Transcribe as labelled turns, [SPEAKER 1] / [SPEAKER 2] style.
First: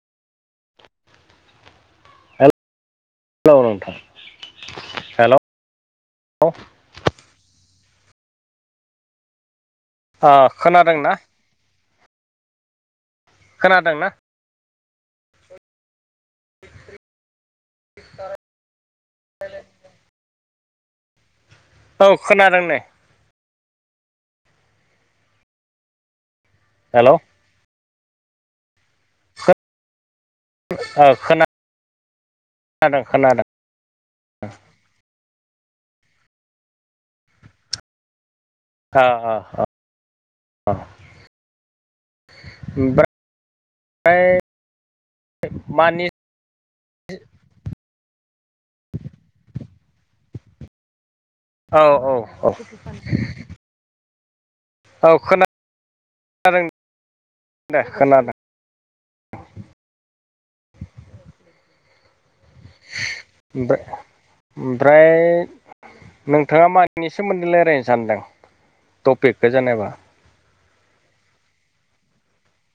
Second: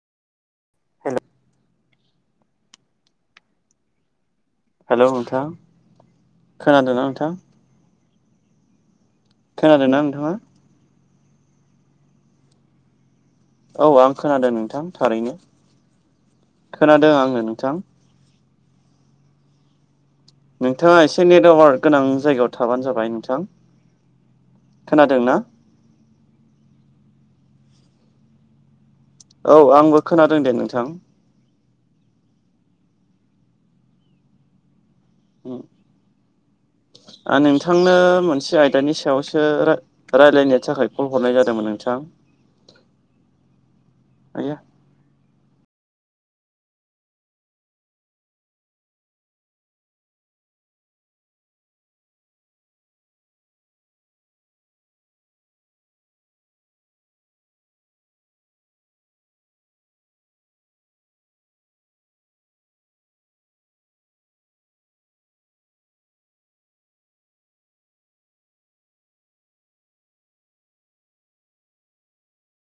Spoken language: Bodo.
[SPEAKER 1] हेल'
[SPEAKER 2] लौ नोंथां
[SPEAKER 1] हेलौ नोंथां
[SPEAKER 2] ओ
[SPEAKER 1] खोनादोंना नोंथां? खोनादों नां?
[SPEAKER 2] आ खोनादों ना?
[SPEAKER 1] औ
[SPEAKER 2] खोनादोंना
[SPEAKER 1] आं खोनादों नोंथां थारैनो खोनादों आङो नोंथां
[SPEAKER 2] [unintelligible]
[SPEAKER 1] नोंथाङा एसे नेटवार्क गोनां
[SPEAKER 2] औ
[SPEAKER 1] जायगायाव
[SPEAKER 2] खोनादों नै
[SPEAKER 1] थाबानो जाबाय नोंथां खोनादों ना?
[SPEAKER 2] हेल'
[SPEAKER 1] औ आंबो खोनादों दे नोंथां
[SPEAKER 2] जादों खोनादों
[SPEAKER 1] आ नोंथांनो मोनसे आय दानि
[SPEAKER 2] ओ ओ
[SPEAKER 1] सायावसो रा रायलायनो
[SPEAKER 2] ओ
[SPEAKER 1] थाखाय कल हरनाय जादोंमोन नोंथां।
[SPEAKER 2] [unintelligible] मानि औ औ औ औ खोना [unintelligible] दे खोनादों [inaudible] ओमफाय ओमफ्राय नोंथाङा मानि सोमोन्दै लारायनो सानदों टपिकखौ जेनेबा?